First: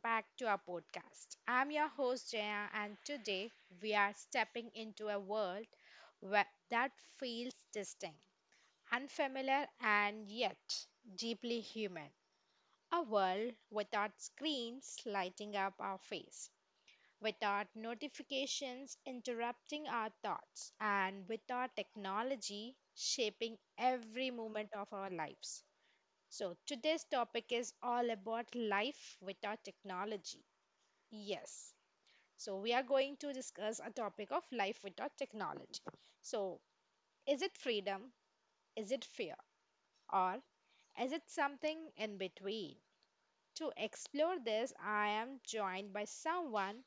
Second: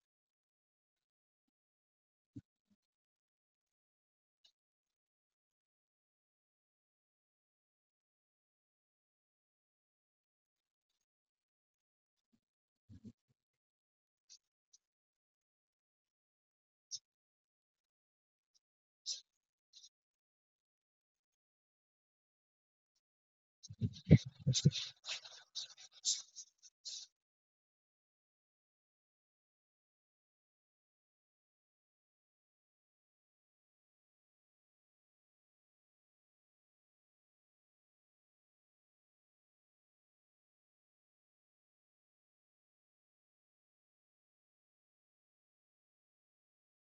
back to our podcast. I'm your host, Jaya, and today we are stepping into a world that feels distinct, unfamiliar, and yet deeply human. A world without screens lighting up our face, without notifications interrupting our thoughts, and without technology shaping every moment of our lives. So, today's topic is all about life without technology. Yes. So, we are going to discuss a topic of life without technology. So, is it freedom? Is it fear? Or is it something in between? To explore this, I am joined by someone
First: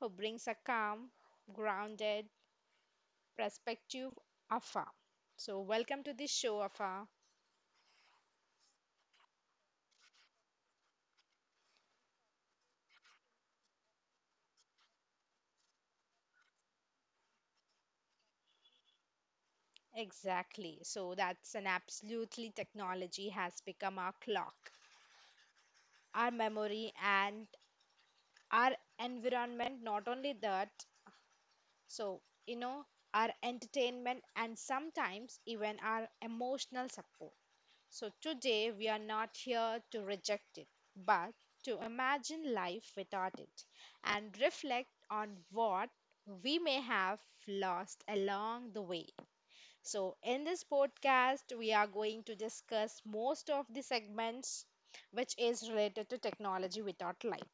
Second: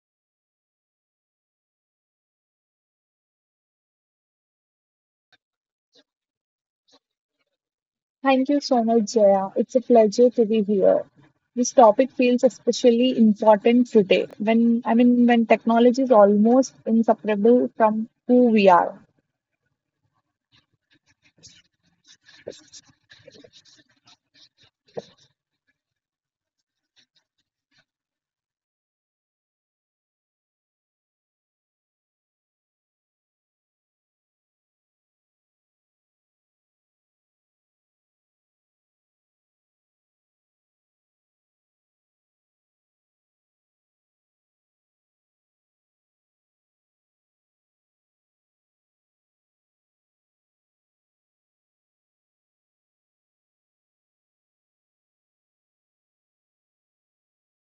who brings a calm, grounded perspective, Afa. So, welcome to the show, Afa. Thank you so much, Jaya. It's a pleasure to be here. This topic feels especially important today when I mean when technology is almost inseparable from who we are. Exactly. So, that's an absolutely technology has become our clock, our memory, and our environment. Not only that, so you know our entertainment and sometimes even our emotional support. So today we are not here to reject it, but to imagine life without it and reflect on what we may have lost along the way. So, in this podcast, we are going to discuss most of the segments which is related to technology without life.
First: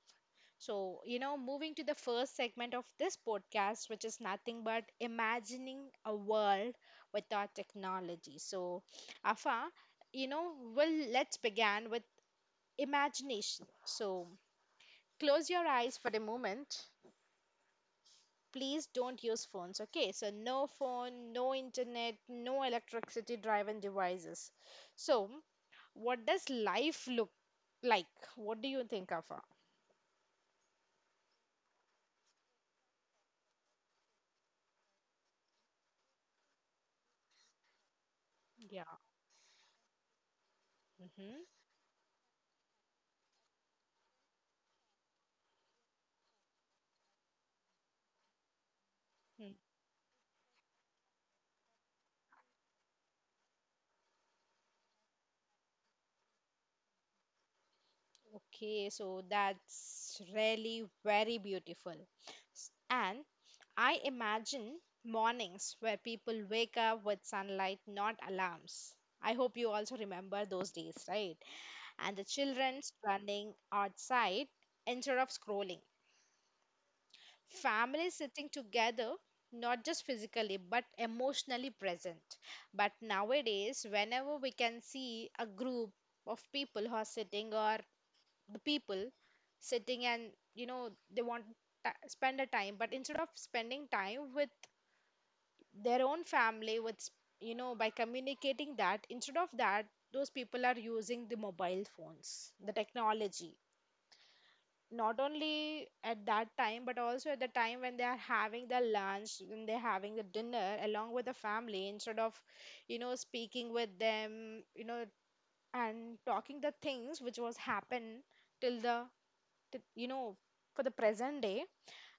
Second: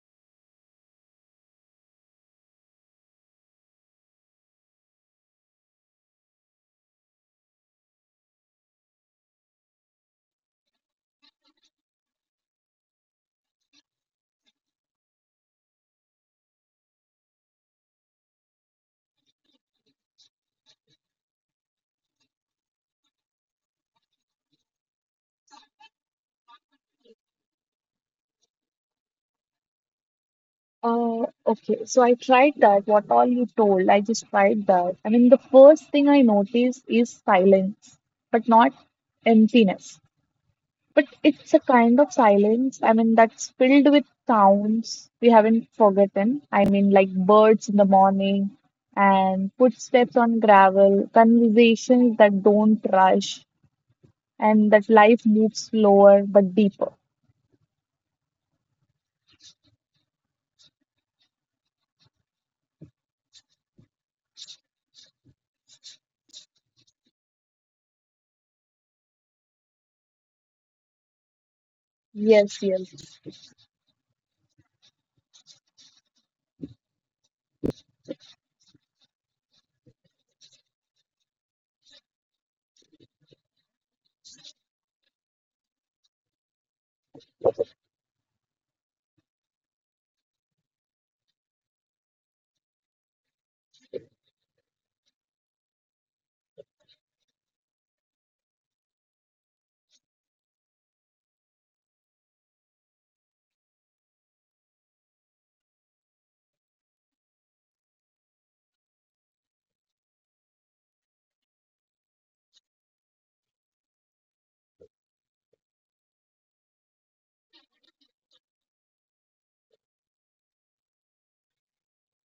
So, moving to the first segment of this podcast, which is nothing but imagining a world without technology. So, Afa, let's begin with imagination. So, close your eyes for a moment. Please don't use phones, okay? So, no phone, no internet, no electricity driven devices. So, what does life look like? What do you think, Afa? Okay, so I tried that. What all you told, I just tried that. I mean, the first thing I noticed is silence, but not Yeah. emptiness. But Mm-hmm. it's a kind of silence, that's filled with sounds we haven't forgotten. I mean, like birds in the morning and footsteps on gravel, conversations that don't rush, and that life moves slower but deeper. Okay, so that's really very beautiful. And I imagine mornings where people wake up with sunlight, not alarms. I hope you also remember those days, right? And the Yes, children yes. running outside instead of scrolling. Families sitting together, not just physically but emotionally present. But nowadays, whenever we can see a group of people who are sitting, or the people sitting and they want to spend a time, but instead of spending time with their own family with by communicating that, instead of that, those people are using the mobile phones, the technology, not only at that time but also at the time when they are having their lunch, when they're having the dinner along with the family, instead of speaking with them, you know and talking the things which was happen till the t- you know for the present day,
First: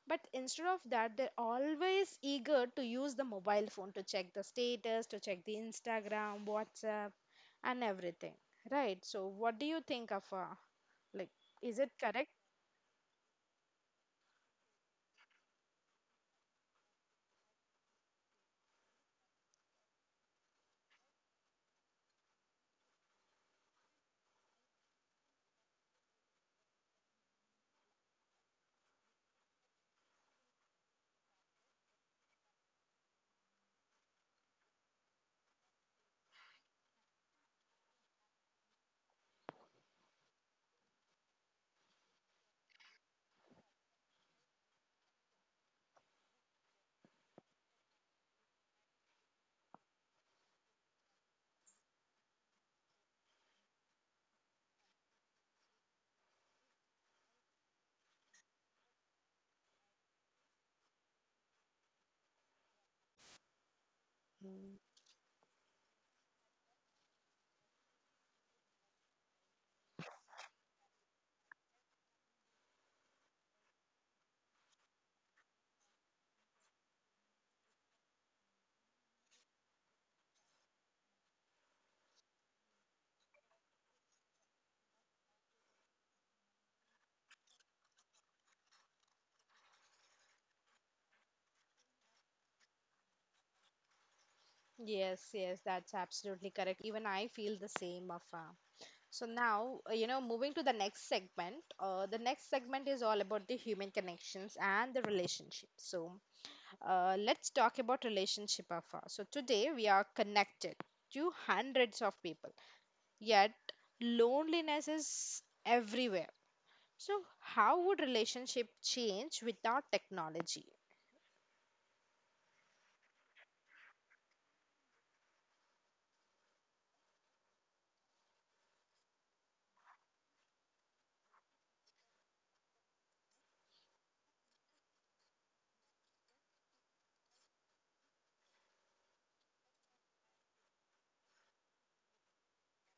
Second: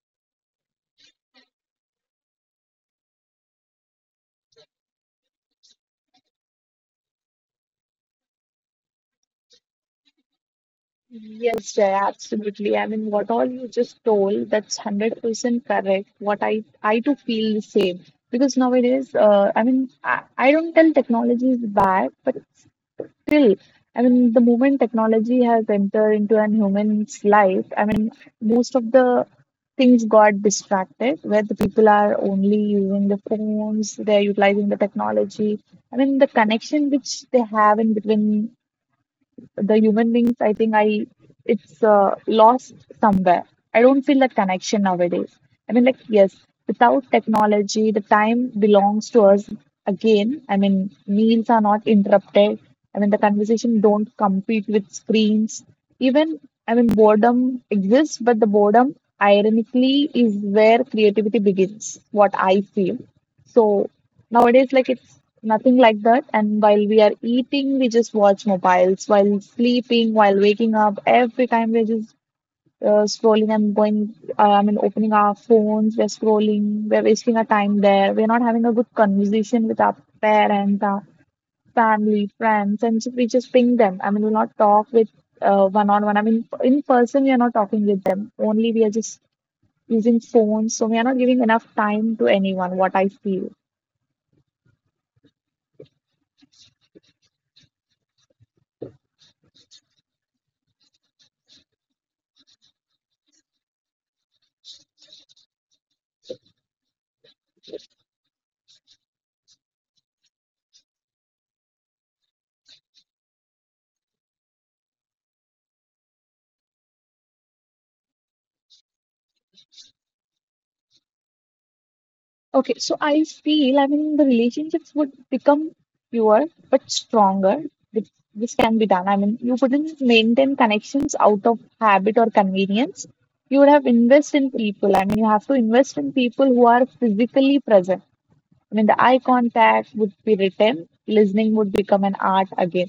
but instead of that they're always eager to use the mobile phone to check the status, to check the Instagram, WhatsApp, and everything, right? So what do you think of like, Yes, is it Jay, correct? absolutely. I mean, what all you just told, that's 100% correct. I too feel the same because nowadays, I don't tell technology is bad, but still, I mean, the moment technology has entered into an human's life, I mean, most of the things got distracted where the people are only using the phones, they're utilizing the technology. I mean, the connection which they have in between the human beings, I think I it's lost somewhere. I don't feel that connection nowadays. I mean, like yes, without technology, the time belongs to us again. I mean, meals are not interrupted. I mean, the conversation don't compete with screens. Even I mean, boredom exists, but the boredom ironically is where creativity begins. What I feel. So nowadays, Mm. like it's nothing like that. And while we are eating, we just watch mobiles. While sleeping, while waking up, every time we're just scrolling and going, opening our phones, we're scrolling, we're wasting our time there. We're not having a good conversation with our parents, our family, friends, and so we just ping them. I mean, we'll not talk with one on one. I mean, in person, we are not talking with them. Only we are just using phones. So we are not giving enough time to anyone, what I feel. Yes, yes, that's absolutely correct. Even I feel the same, Afa. So now, moving to the next segment. The next segment is all about the human connections and the relationships. So let's talk about relationship afar. So today we are connected to hundreds of people, yet loneliness is everywhere. So how would relationship change without technology? Okay, so I feel, I mean, the relationships would become fewer but stronger. This can be done. I mean, you wouldn't maintain connections out of habit or convenience. You would have invest in people. I mean, you have to invest in people who are physically present. I mean, the eye contact would be retained, listening would become an art again.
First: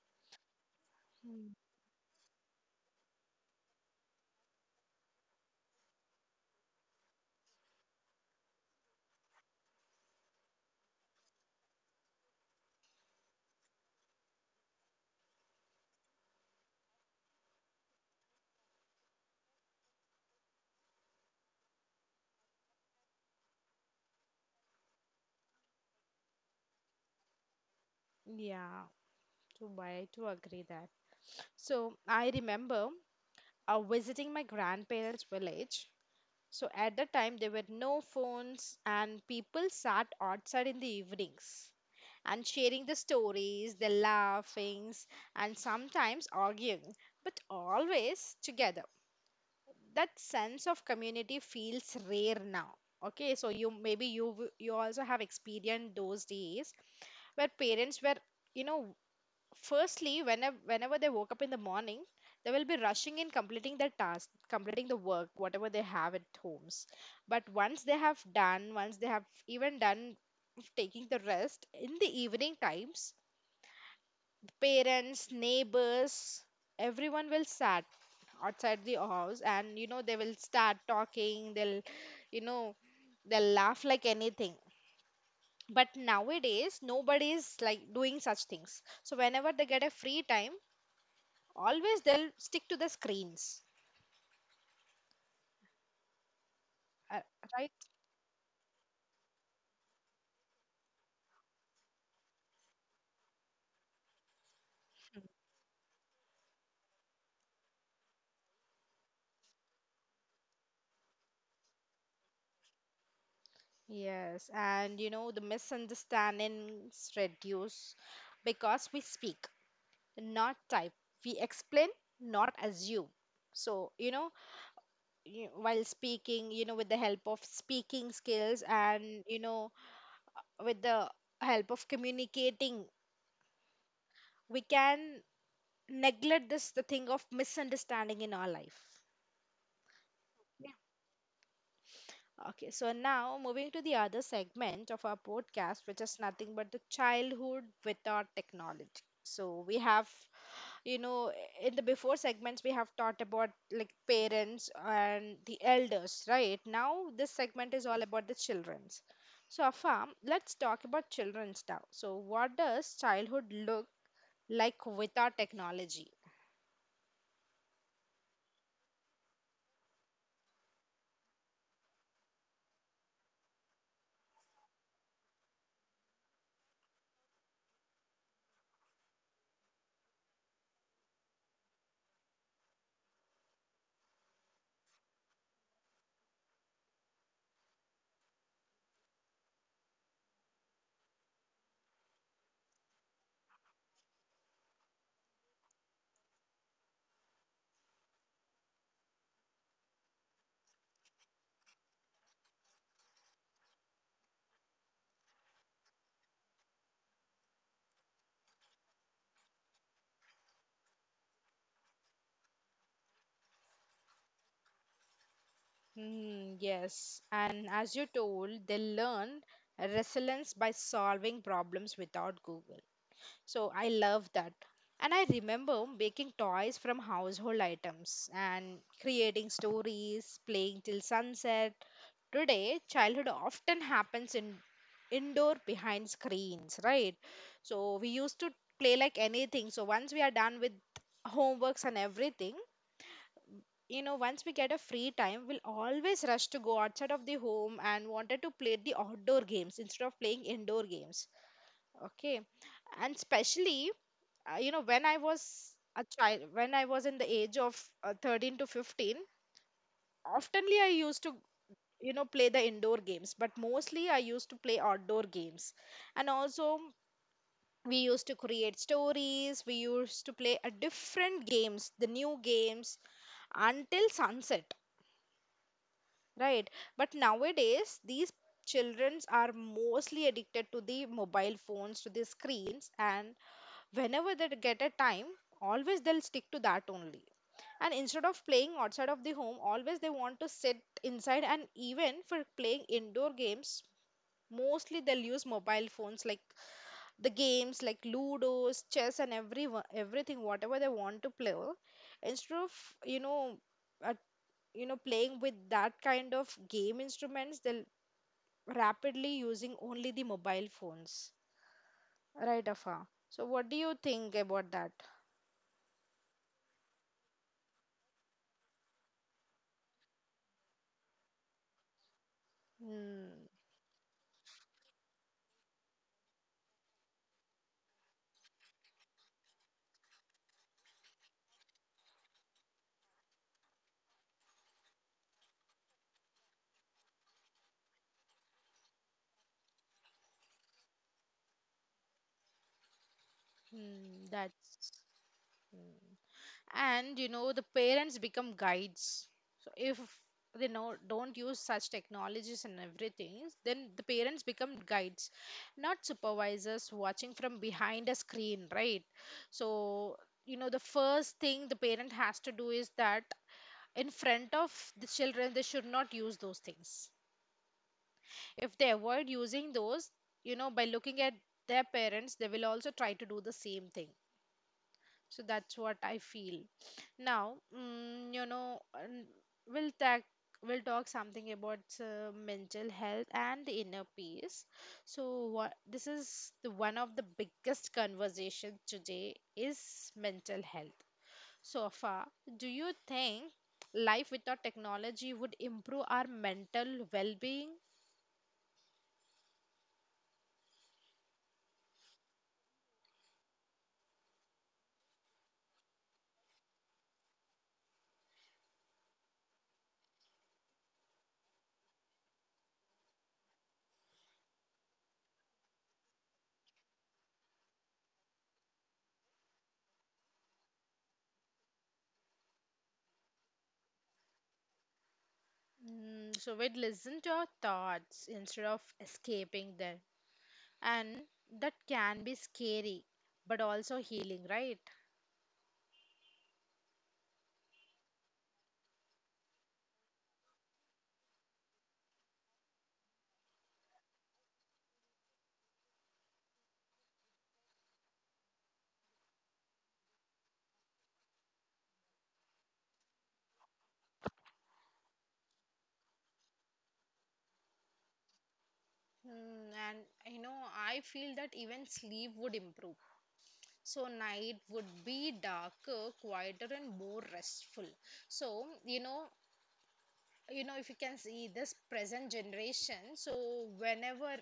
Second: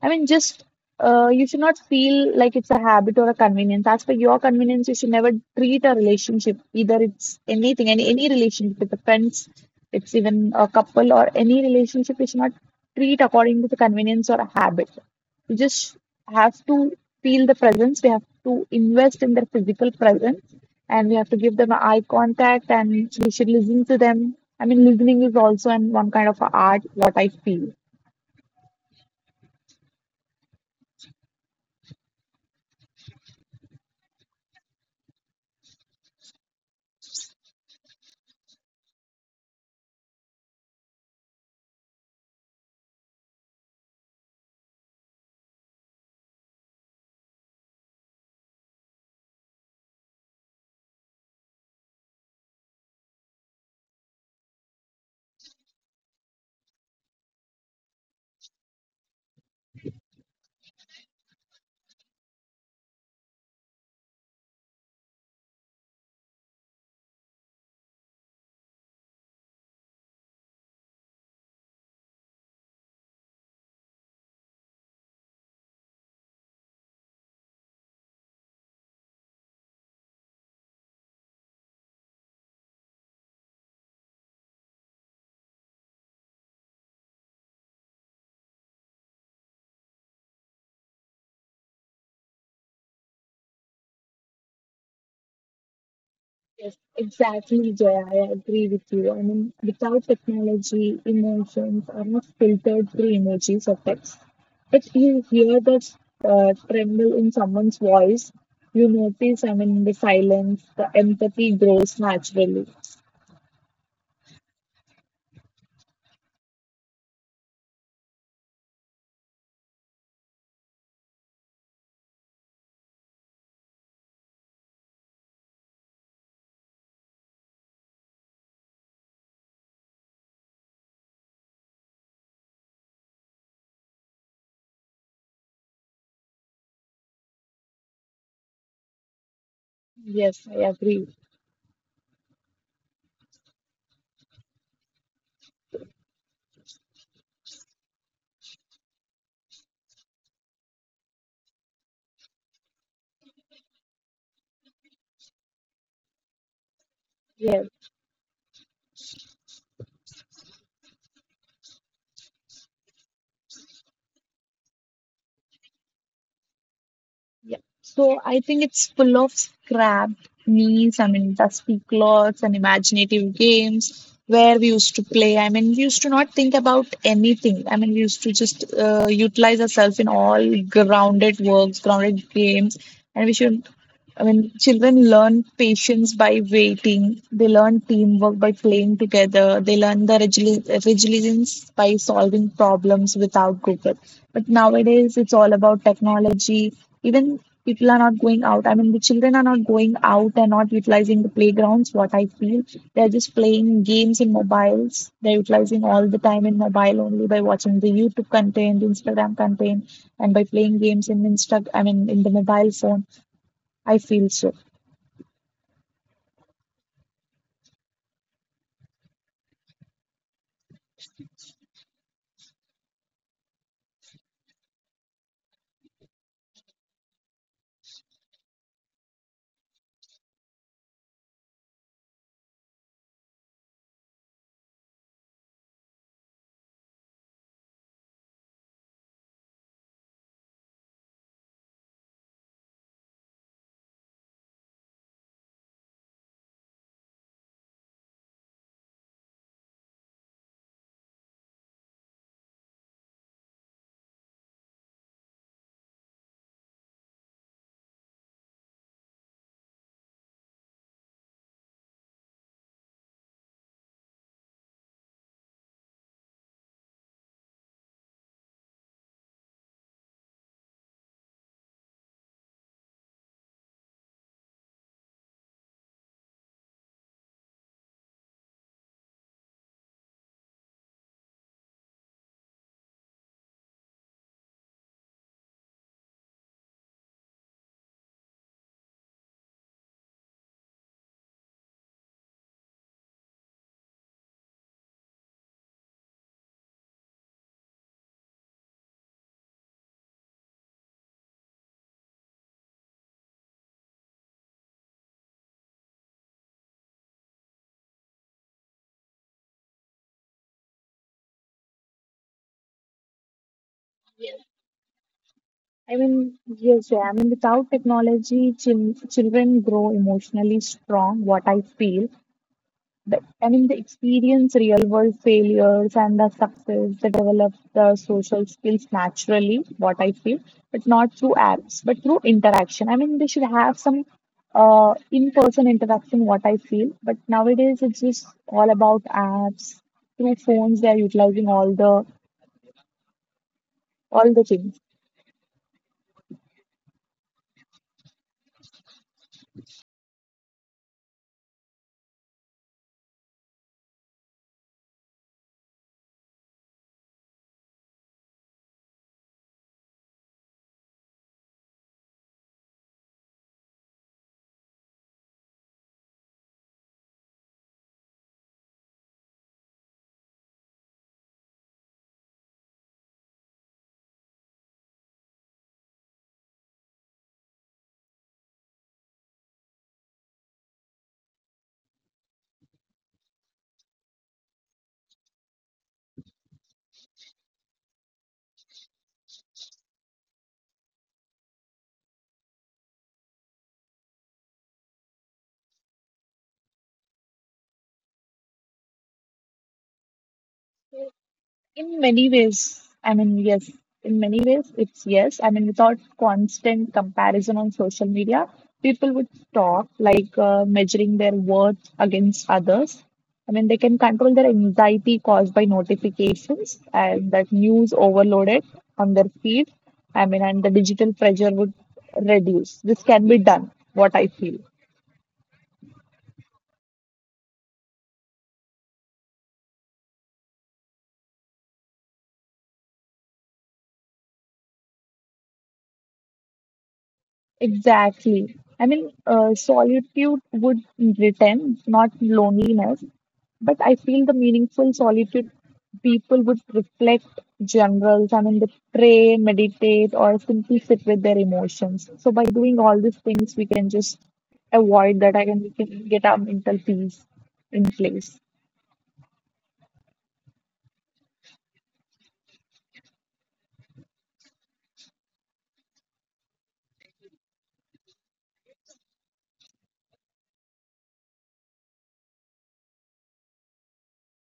I mean, just You Hmm. should not feel like it's a habit or a convenience. As for your convenience, you should never treat a relationship, either it's anything, any relationship with the friends, it's even a couple or any relationship, you should not treat according to the convenience or a habit. You just have to feel the presence. We have to invest in their physical presence, and we have to give them eye contact, and we should listen to them. I mean, listening is also an one kind of a art. What I feel. Yeah, so I to agree that. So I remember visiting my grandparents' village. So at the time, there were no phones, and people sat outside in the evenings and sharing the stories, the laughings, and sometimes arguing, but always together. That sense of community feels rare now. Okay, so you maybe you w- you also have experienced those days where parents were you know firstly, whenever they woke up in the morning, they will be rushing in completing their task, completing the work, whatever they have at homes. But once they have done, once they have even done taking the rest, in the evening times, parents, neighbors, everyone will sat outside the house, and they will start talking, they'll you know they'll laugh like anything. But nowadays nobody is like doing such things. So whenever they get a free time, always they'll stick to the screens. Yes, uh, exactly, right. Jay. I agree with you. I mean, without technology, emotions are not filtered through emojis or text. But you hear that tremble in someone's voice, you notice, I mean, the silence, the empathy grows naturally. Yes, and the misunderstandings reduce because we speak, not type. We explain, not assume. So while speaking, you know, with the help of speaking skills, and with the help of communicating, we can neglect this the thing of misunderstanding in our life. Yes, I agree. Okay, so now moving to the other segment of our podcast, which is nothing but the childhood without technology. So we have, you know, in the before segments, we have talked about like parents and the elders, right? Now this Yes. segment is all about the children's. So Afam, let's talk about children's now. So what does childhood look like without technology? Yeah. So I think it's full of scrapped meals, I mean, dusty clothes and imaginative games where we used to play. I mean, we used to not think about anything. I mean, we used to just utilize ourselves in all grounded works, grounded games, and we should I mean, children learn patience by waiting. They learn teamwork by playing together. They learn the resilience by solving problems without Google. But nowadays, it's all about technology. Even people are not going out. I mean, the children are not going out and not utilizing the playgrounds, what I feel. They're just playing games in mobiles. They're utilizing all the time in mobile only by watching the YouTube content, Instagram content, and by playing games in Insta, I mean, in the mobile phone I feel so. Mm, yes, and as you told, they learn resilience by solving problems without Google. So I love that. And I remember making toys from household items and creating stories, playing till sunset. Today, childhood often happens in indoor behind screens, right? So we used to play like anything. So once we are done with homeworks and everything, once we get a free time, we'll always rush to go outside of the home and wanted to play the outdoor games instead of playing indoor games, okay? And especially when I was a child, when I was in the age of 13 to 15, oftenly I used to play the indoor games, but mostly I used to play outdoor games. And also we used to create stories, we used to play a different games, the new games, until sunset. Right. But nowadays, these children are mostly addicted to the mobile phones, to the screens, and whenever they get a time, always they'll stick to that only. And instead of playing outside of the home, always they want to sit inside, and even for playing indoor games, mostly they'll use mobile phones like the games like Ludos, chess, and everything, whatever they want to play. Instead of, you know, uh, playing with that kind of game instruments, they'll rapidly using only the mobile phones. Right, Afa. So, what do you think about that? I mean, yes, Jay, I mean, without technology, children grow emotionally strong, what I feel. The, I Hmm. mean, they experience real world failures and the success. They develop the social skills naturally, what I feel, but not through apps, but through interaction. I mean, they should have some in-person interaction, what I feel. But nowadays, it's just all about apps. Through phones, they are utilizing all Hmm. the things. That's. Hmm. And, the parents become guides. So, if they know don't use such technologies and everything, then the parents become guides, not supervisors watching from behind a screen, right? So, the first thing the parent has to do is that in front of the children, they should not use those things. If they avoid using those, by looking at their parents, they will also try to do the same thing. So that's what I feel now. And we'll talk we'll talk something about mental health and the inner peace. So what this is the one of the biggest conversations today is mental health. So far, do you think life without technology would improve our mental well-being? In many ways, I mean, yes, in many ways, it's yes. I mean, without constant comparison on social media, people would stop like measuring their worth against others. I mean, they can control their anxiety caused by notifications and that news overloaded on their feed. I mean, and the digital pressure would reduce. This can be done, what I feel. Mm, so we'd listen to our thoughts instead of escaping them. And that can be scary, but also healing, right? Exactly. Solitude would return, not loneliness. But I feel the meaningful solitude people would reflect generals. I mean, they pray, meditate, or simply sit with their emotions. So by doing all these things, we can just avoid that. I can we can get our mental peace in place. Mm, and, I feel that even sleep would improve. So night would be darker, quieter, and more restful. So if you can see this present generation, so whenever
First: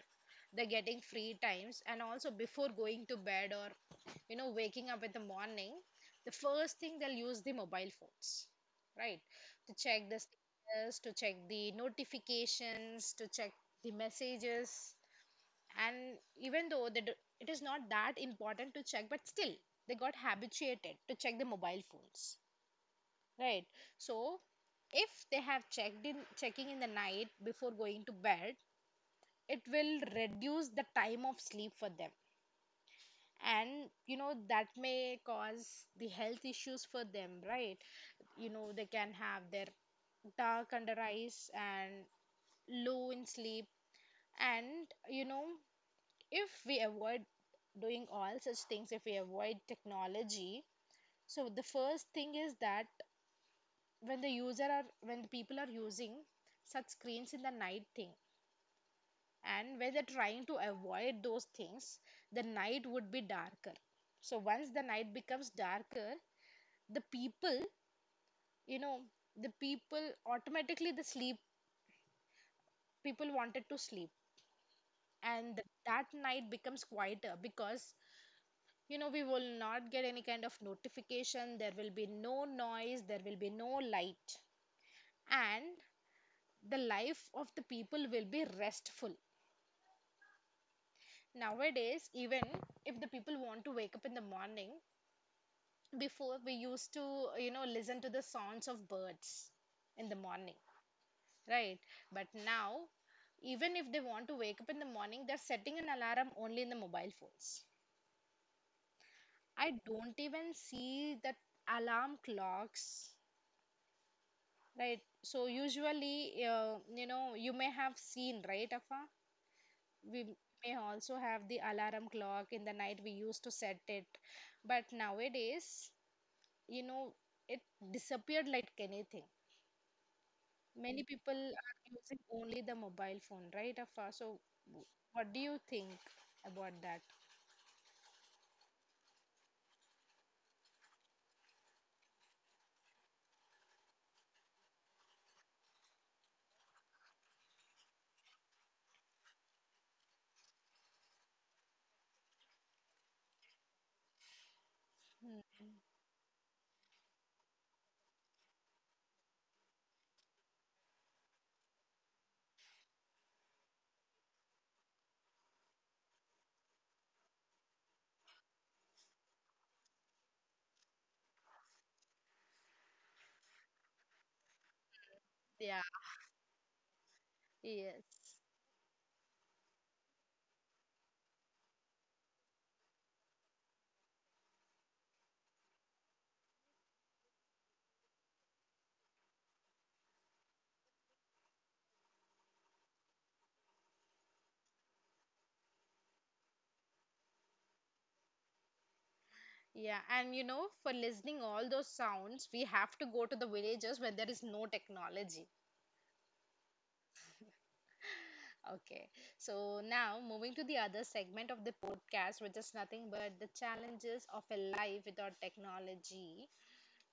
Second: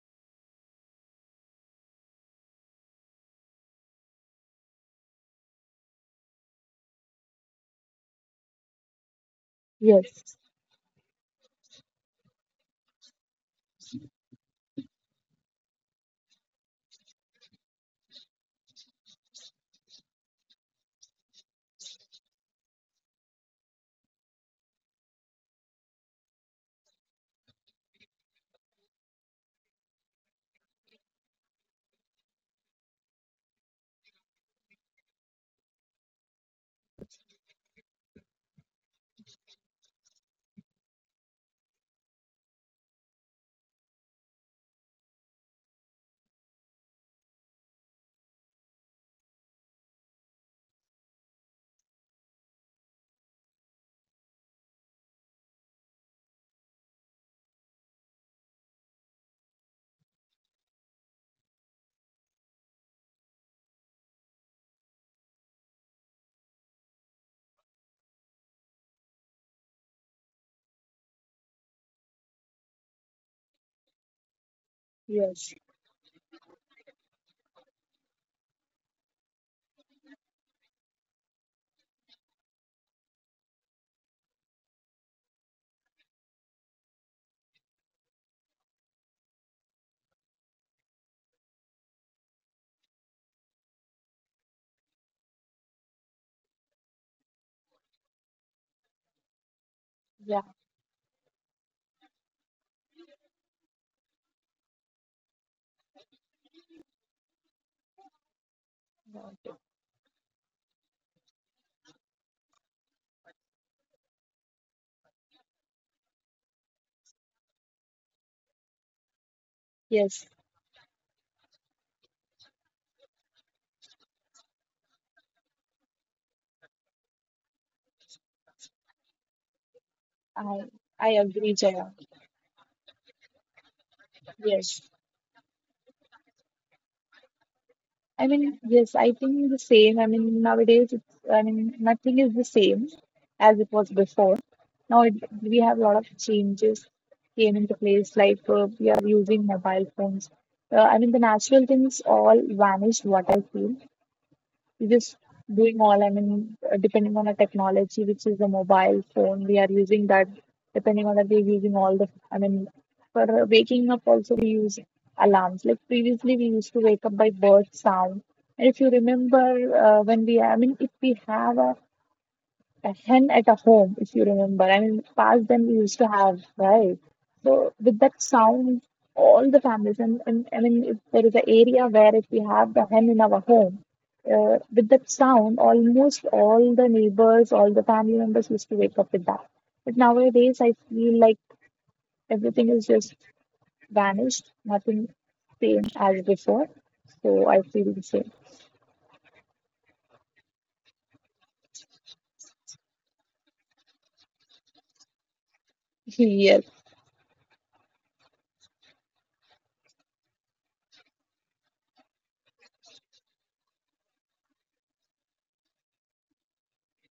they're getting free times, and also before going to bed or waking up in the morning, the first thing they'll use the mobile phones, right, to check the Yes, status, to check the notifications, to check the messages. And even though they do, it is not that important to check, but still they got habituated to check the mobile phones, right? So if they have checked in checking in the night before going to bed, it will reduce the time of sleep for them. And that may cause the health issues for them, right? They can have their dark under eyes and low in sleep. And, if we avoid doing all such things, if we avoid technology, so the first thing is that when the user are when the people are using such screens in the night thing and were they are trying to avoid those things, the night would be darker. So once the night becomes darker, the people, you know, the people automatically the sleep, people wanted to sleep, yes, and that night becomes quieter because we will not get any kind of notification. There will be no noise. There will be no light, and the life of the people will be restful. Nowadays, even if the people want to wake up in the morning, before we used to listen to the sounds of birds in the yeah, morning, right? But now, even if they want to wake up in the morning, they're setting an alarm only in the mobile phones. I don't even see that alarm clocks, right? So usually you may have seen, right, Afa? yes. We may also have the alarm clock in the night, we used to set it, but nowadays, you know it disappeared like anything. I Many I people agree, are Jaya. using only the mobile phone, right, Afa? So, Yes. w- what do you think about that? I mean, yes, I think the same. I mean, nowadays, nothing is the same as it was before. Now it, we have a lot of changes came into place, like we are using mobile phones. I mean, the natural things all vanished, what I feel we just Hmm. doing all, depending on the technology, which is the mobile phone, we are using that. Depending on that, we're using all the, I mean, for waking up also we use alarms. Like previously, we used to wake up by bird sound. And if you remember, when we, I mean, if we have a hen at a home, if you remember. I mean, past them we Yeah, used to have, right? So with that yes. sound, all the families, and if there is an area where if we have the hen in our home, with that sound, almost all the neighbors, all the family members used to wake up with that. But nowadays, I feel like everything is just vanished. Nothing same as before. So I feel the same. Yeah, and you know, for listening all those sounds, we have to go to the villages where there is no technology. Yes. Okay, so now moving to the other segment of the podcast, which is nothing but the challenges of a life without technology.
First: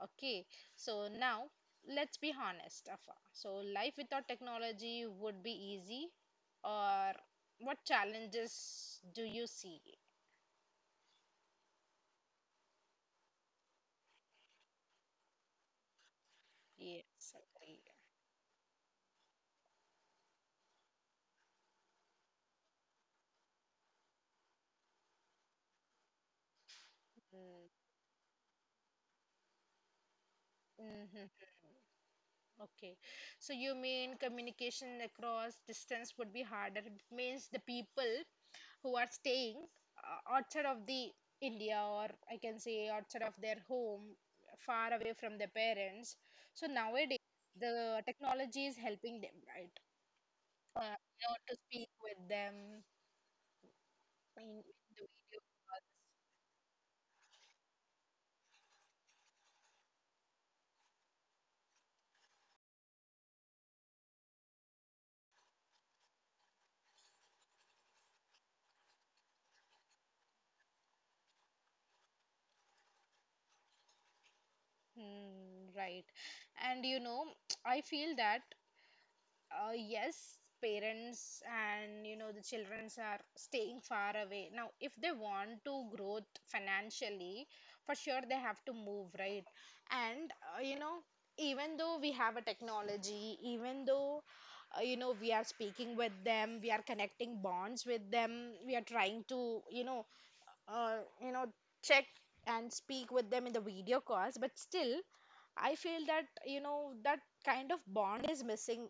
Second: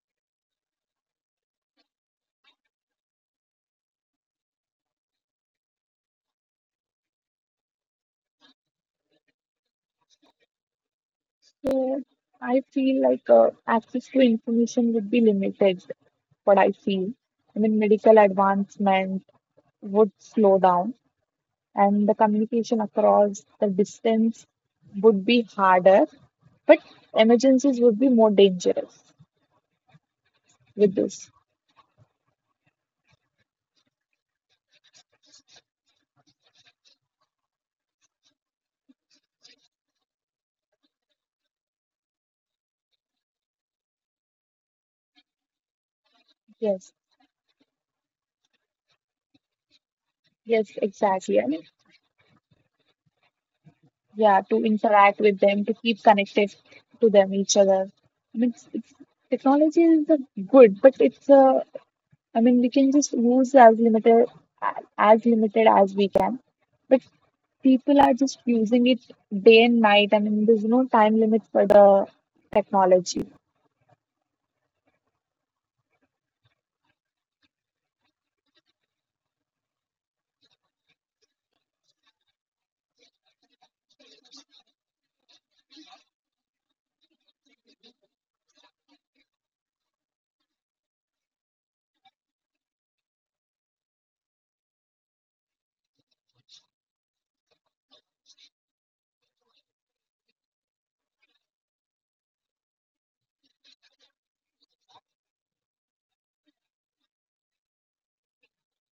Okay, so now let's be honest, Afa. So, life without technology would be easy, or what challenges do you see? So I feel like access to information would be limited what I feel. Yes, I mean, agree. medical advancement would slow down, and the communication across the distance would be harder, but emergencies would be more dangerous with this. Mm-hmm. Okay, so you mean communication across distance would be harder? It means the people who are staying outside of the India, or I can say outside of their home, far away from their parents. So Yes, nowadays, the technology is helping them, right? yes, uh, you know, exactly. I to mean, speak with them yeah, in to the interact with video them, to call. keep connected to them, each other. I mean, it's, it's, Technology is a good, but it's a we can just use as limited as we can. But people are just using it day and night. I mean, there's no time limit for the technology. Hmm, right. And you know, I feel that yes, parents and you know the childrens are staying far away. Now, if they want to grow financially, for sure they have to move, right? And you know, even though we have a technology, even though you know we are speaking with them, we are connecting bonds with them, we are trying to you know uh, you know check and speak with them in the video calls, but still I feel that you know that kind of bond is missing,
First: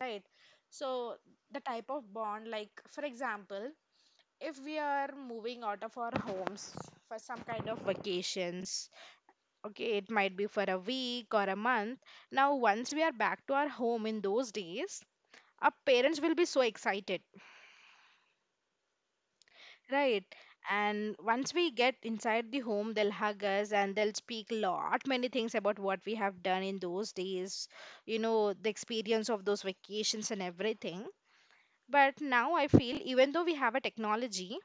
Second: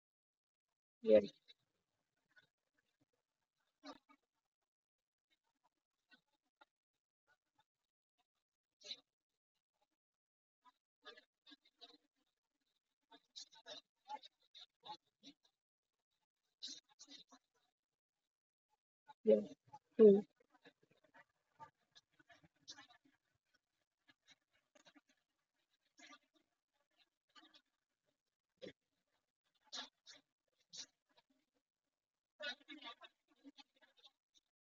right? So Yes, the type of bond, like for example, if we are moving out of our homes for some kind of vacations, okay it might be for a week or a month. Now once we are back to our home, in those days our parents will be so excited. yes, true. Right. And once we get inside the home, they'll hug us and they'll speak lot many things about what we have done in those days, you know, the experience of those vacations and everything. But now I feel even though we have a technology,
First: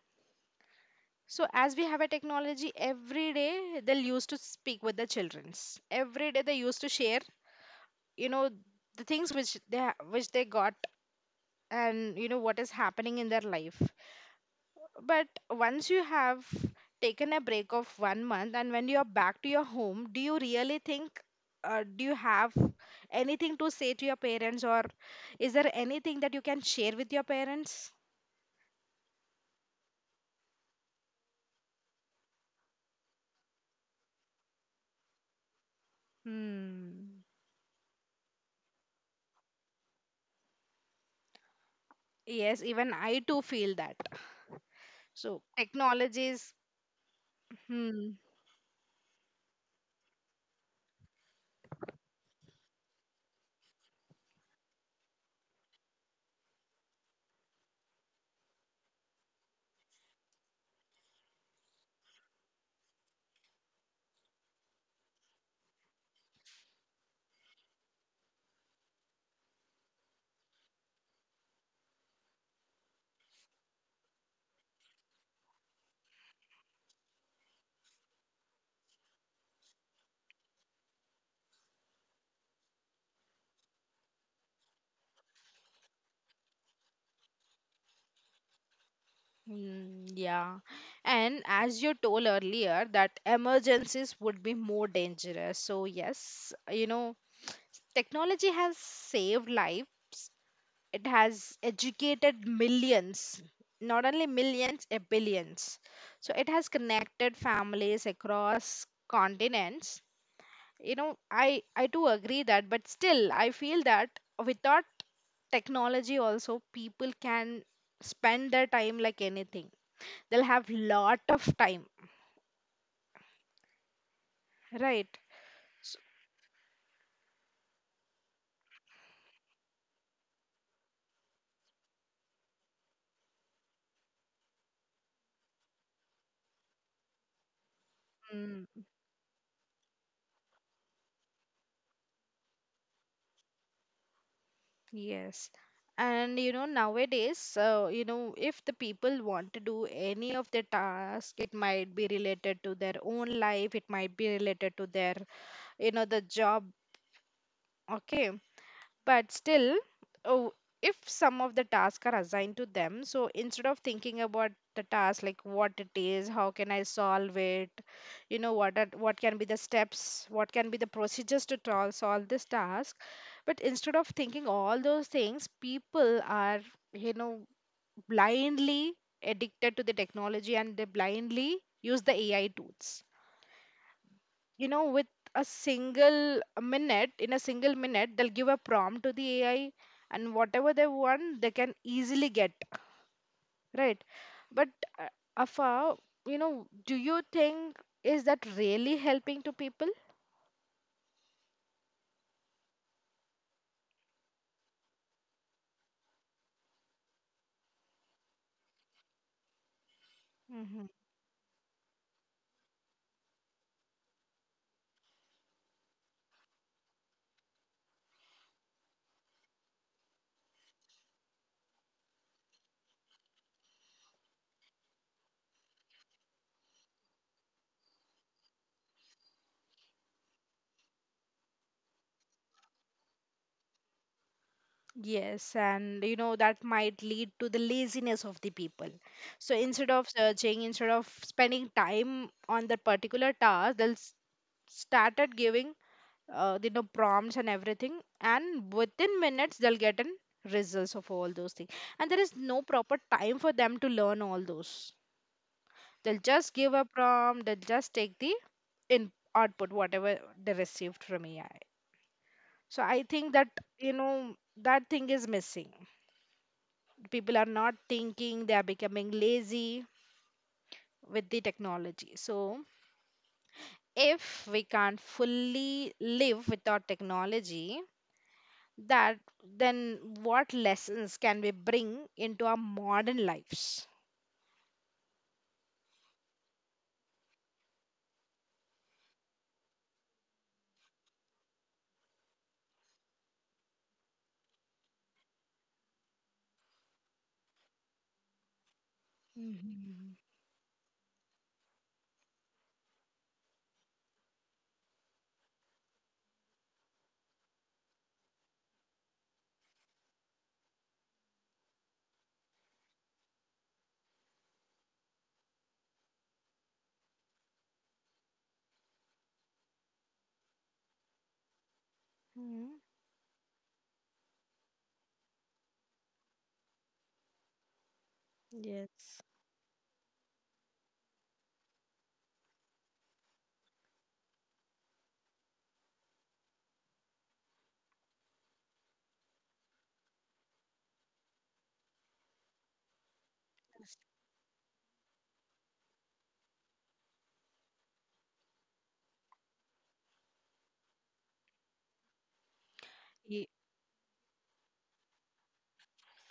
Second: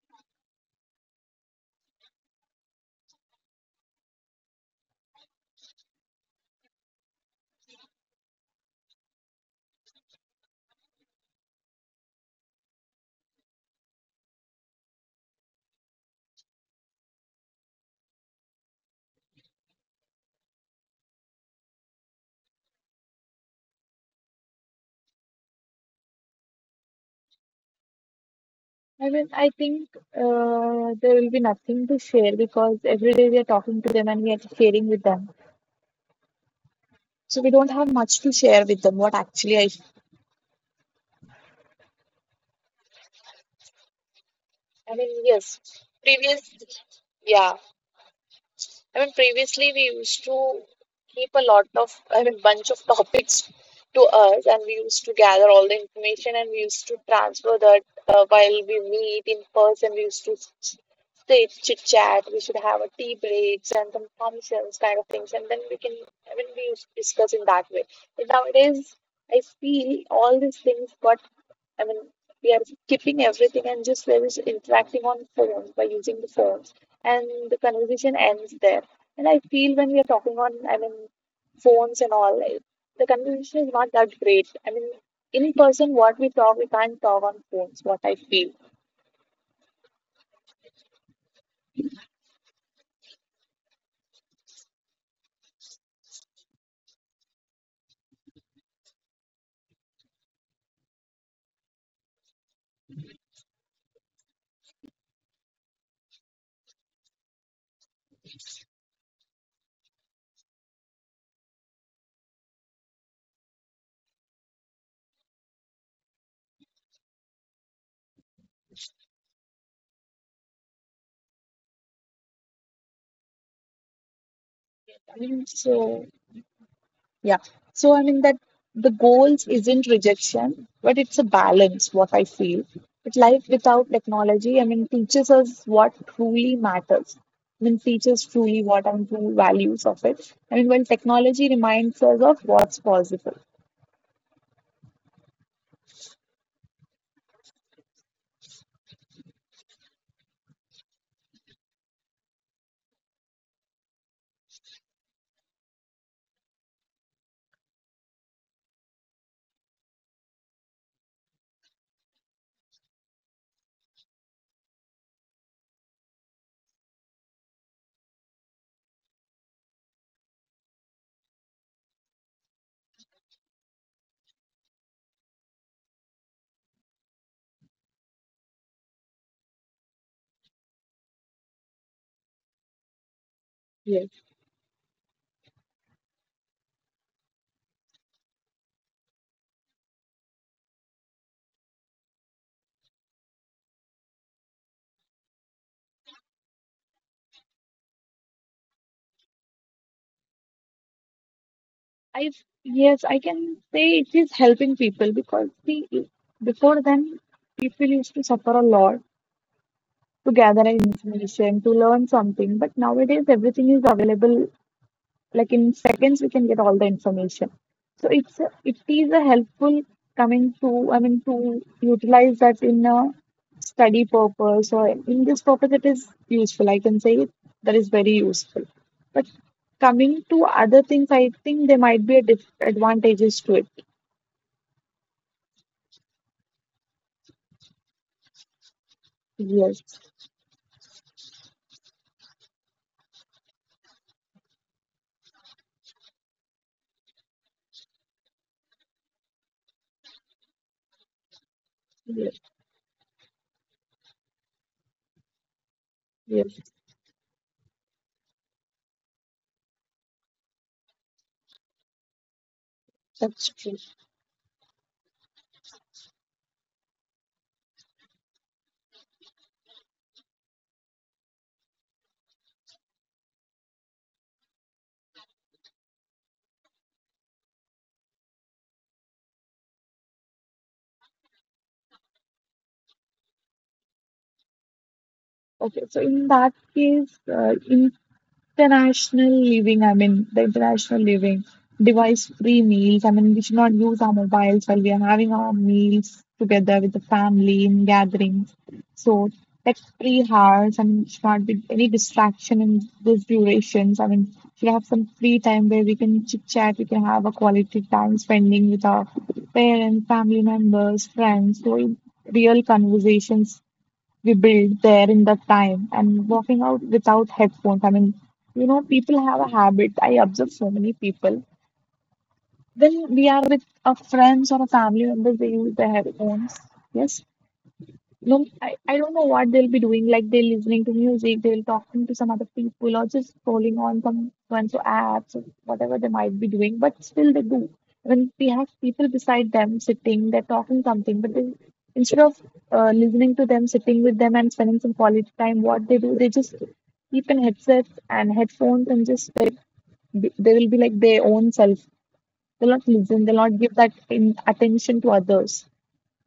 so as we have a technology every day, they'll used to speak with the childrens. Every day they used to share, you know, the things which which they got and you know what is happening in their life. But once you have taken a break of 1 month and when you are back to your home, do you really think, do you have anything to say to your parents, or is there anything that you can share with your parents? I mean, I think there will be nothing to share because every day we are talking to them and we are sharing with them. Hmm. So we don't have much to share with them. What actually Yes, even I too feel that. I mean, So yes, previous, technologies, yeah, hmm, previously we used to keep a lot of, I mean, bunch of topics to us, and we used to gather all the information and we used to transfer that while we meet in person. We used to chit chat. We should have a tea breaks and some functions kind of things, and then we can, I mean, we used to discuss in that way. But nowadays, I feel all these things got I mean, we are keeping everything and just we're just interacting on phones by using the phones, and the conversation ends there. And I feel when we are talking on, I mean, phones and all, like, the conversation is not that great. I mean, in person, what we talk, we can't talk on phones. What I feel. Hmm. Yeah. And as you told earlier that emergencies would be more dangerous. So yes, you know, technology has saved lives. It has educated millions, not only millions, a billions. So it has connected families across continents. You know, I do agree that, but still, I feel that without technology also people can spend their time like anything. They'll have lot of time, right? I mean, So, so Yeah. So I mean that the goals isn't rejection, but it's a balance, what I feel. But life without technology, I mean, teaches us what truly matters. I mean, teaches truly what and true values of it. I mean, when technology reminds us of what's possible. yes. And you know, nowadays, you know, if the people want to do any of the task, it might be related to their own life, it might be related to their, you know, the job. Okay, but still oh, if some of the tasks are assigned to them, so instead of thinking about the task like what it is, how can I solve it, you know what can be the steps, what can be the procedures to solve this task. But instead of thinking all those things, people are, you know, blindly addicted to the technology and they blindly use the AI tools, Yes. you know, with a single minute in a single minute they'll give a prompt to the AI and whatever they want they can easily get, right? But uh, Afa, you know, do you think is that really helping to people? I yes, I can say it is helping people because see before then people used to suffer a lot to gather Hmm. information, to learn something. But nowadays everything is available, like in seconds we can get all the information. So it is a helpful coming to, I mean, to utilize that in a study purpose or in this purpose it is useful. I can say it, that is very useful. But coming to other things, I think there might be a disadvantages to it. Yes, and you know that might lead to the laziness of the people. So Yes, instead of searching, instead of spending time on that particular task, started giving you know prompts and everything, and within minutes they'll get an results of all those things, and there is yes, no proper time for them to learn all those. They'll just give yes, a prompt, they'll just take the in output whatever they received from AI. So I think that, that's true. you know, that thing is missing. People are not thinking, they are becoming lazy with the technology. So if we can't fully live without technology, that then what lessons can we bring into our modern lives? Okay, so in that case, in International living, I mean, the international living, device-free meals. I mean, we should not use our mobiles while we are having our meals together with the family in gatherings. So, Mhm. tech-free hours, I mean, should not be any distraction in those durations. I mean, should have some free time where we can chit-chat, we can have a quality time spending with our parents, family members, friends. So, real conversations we build there in that time and walking out without headphones. I mean, you know, people have a habit. I observe so many people. Mhm. When we are with our friends or a family member, they use their headphones. Yes, no, I don't Yes. know what they'll be doing. Like they're listening to music, they'll talking to some other people, or just scrolling on some one's apps or whatever they might be doing. But still, they do. When we have people beside them sitting, they're talking something, but they, instead of listening to them, sitting with them, and spending some quality time, what they do, they just keep in headsets and headphones, and just they will be like their own self. They'll not listen. They'll Ye- not give that in attention to others.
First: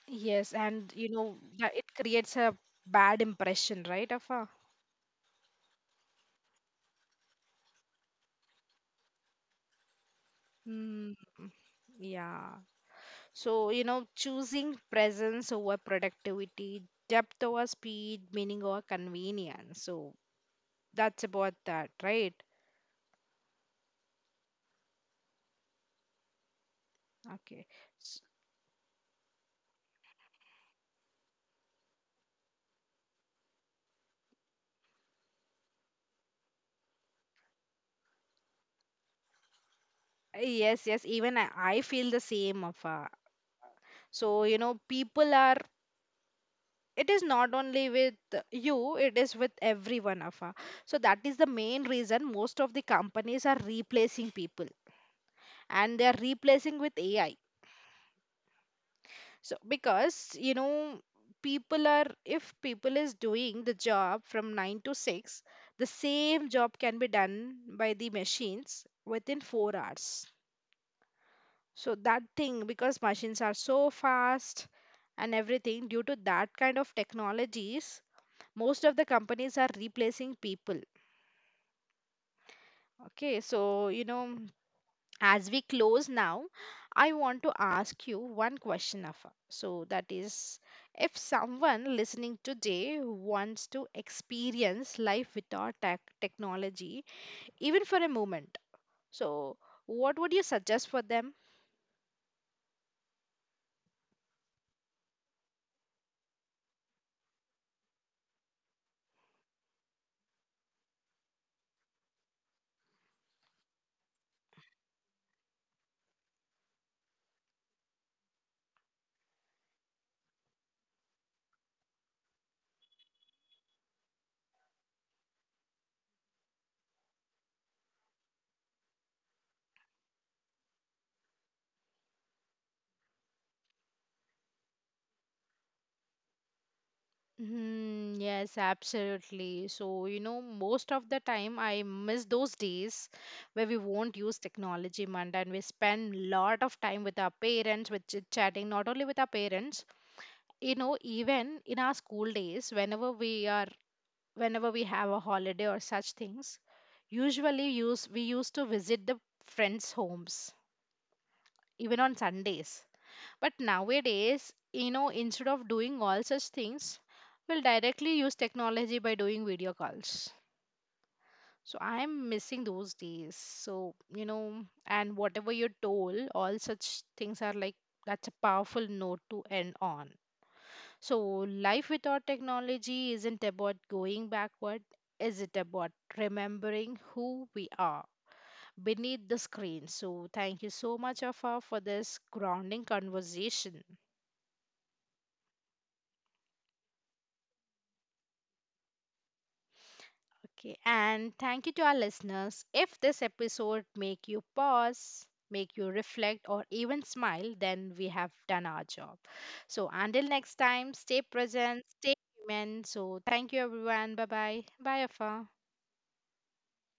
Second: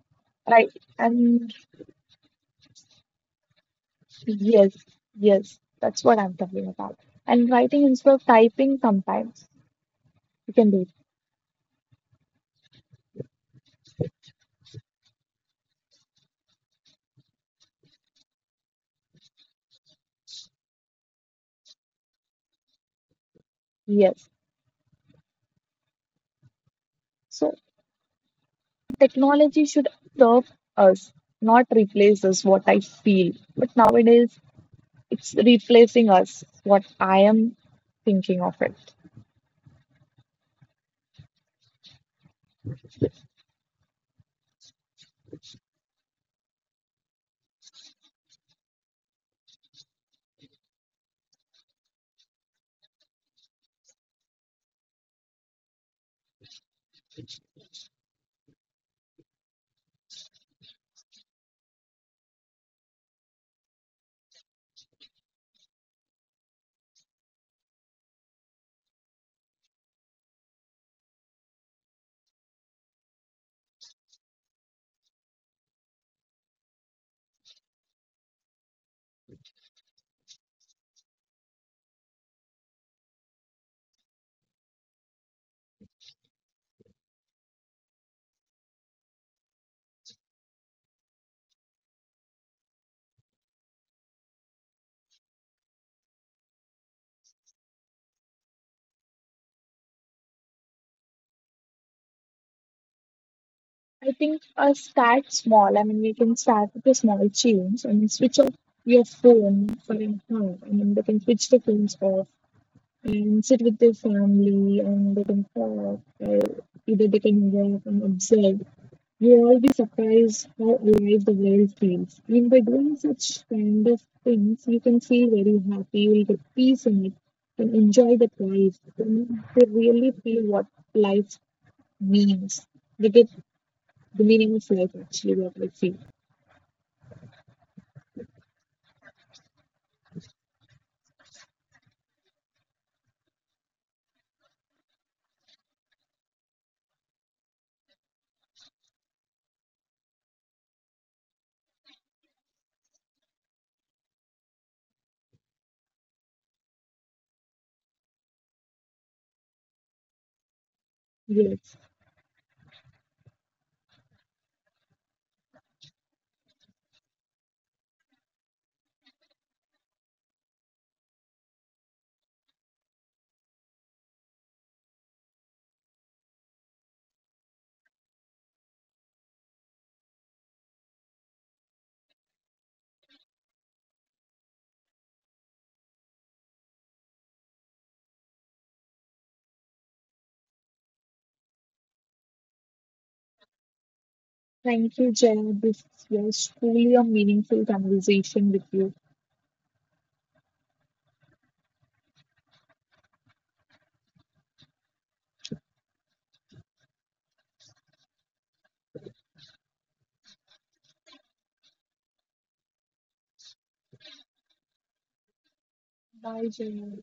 yes, Right? and you know And. that it creates a bad impression, right, Afa? Yes, yes, that's what I'm talking about. And writing instead of typing sometimes you can do it. Mm, yeah. So you know, choosing presence over productivity, depth over speed, meaning over convenience, so that's about that, right? Yes. So Okay. S- technology should serve us, not replace us, what I feel. But nowadays it's replacing us, what I am thinking of it. yes yes, even I feel the same, Afa. So, you know, people are, it is not only with you, it is with everyone of us. So, that is the main reason most of the companies are replacing people and they are replacing with AI. So, because, you know, people are, if people is doing the job from 9 to 6, the same job can be done by the machines within 4 hours. So, that thing, because machines are so fast, and everything due to that kind of technologies, most of the companies are replacing people. Okay, so you know, as we close now, I want to ask you one question of, so that is, if someone listening today wants to experience life without technology, even for a moment, so what would you suggest for them? I think start small. I mean, we can start with a small change. I mean, switch off your phone for an hour. I mean, they can switch the phones off and sit with their family and they can talk or either they can walk and observe. You'll all be surprised how alive the world feels. I mean, by doing such kind of things, you can feel very happy, you'll get peace in it, and enjoy that life. And they really feel what life means. They get the meaning of life actually, what I feel. Hmm, yes, absolutely. So, you know, most of the time I miss those days where we won't use technology, Manda, and we spend lot of time with our parents, with chit chatting, not only with our parents, you know, even in our school days, whenever we are, whenever we have a holiday or such things, usually use we used to visit the friends' homes, Yes. even on Sundays. But nowadays, you know, instead of doing all such things, we'll directly use technology by doing video calls. So I'm missing those days. So, you know, and whatever you're told, all such things are like that's a powerful note to end on. So, life without technology isn't about going backward, is it about remembering who we are beneath the screen? So, thank you so much, Afa, for this grounding conversation. Thank you, Jaya. This was truly a meaningful conversation with you. Okay, and thank you to our listeners. If this episode make you pause, make you reflect or even smile, then we have done our job. So until next time, stay present, stay human. So thank you everyone. Bye bye. Bye Afa. Bye, Jaya.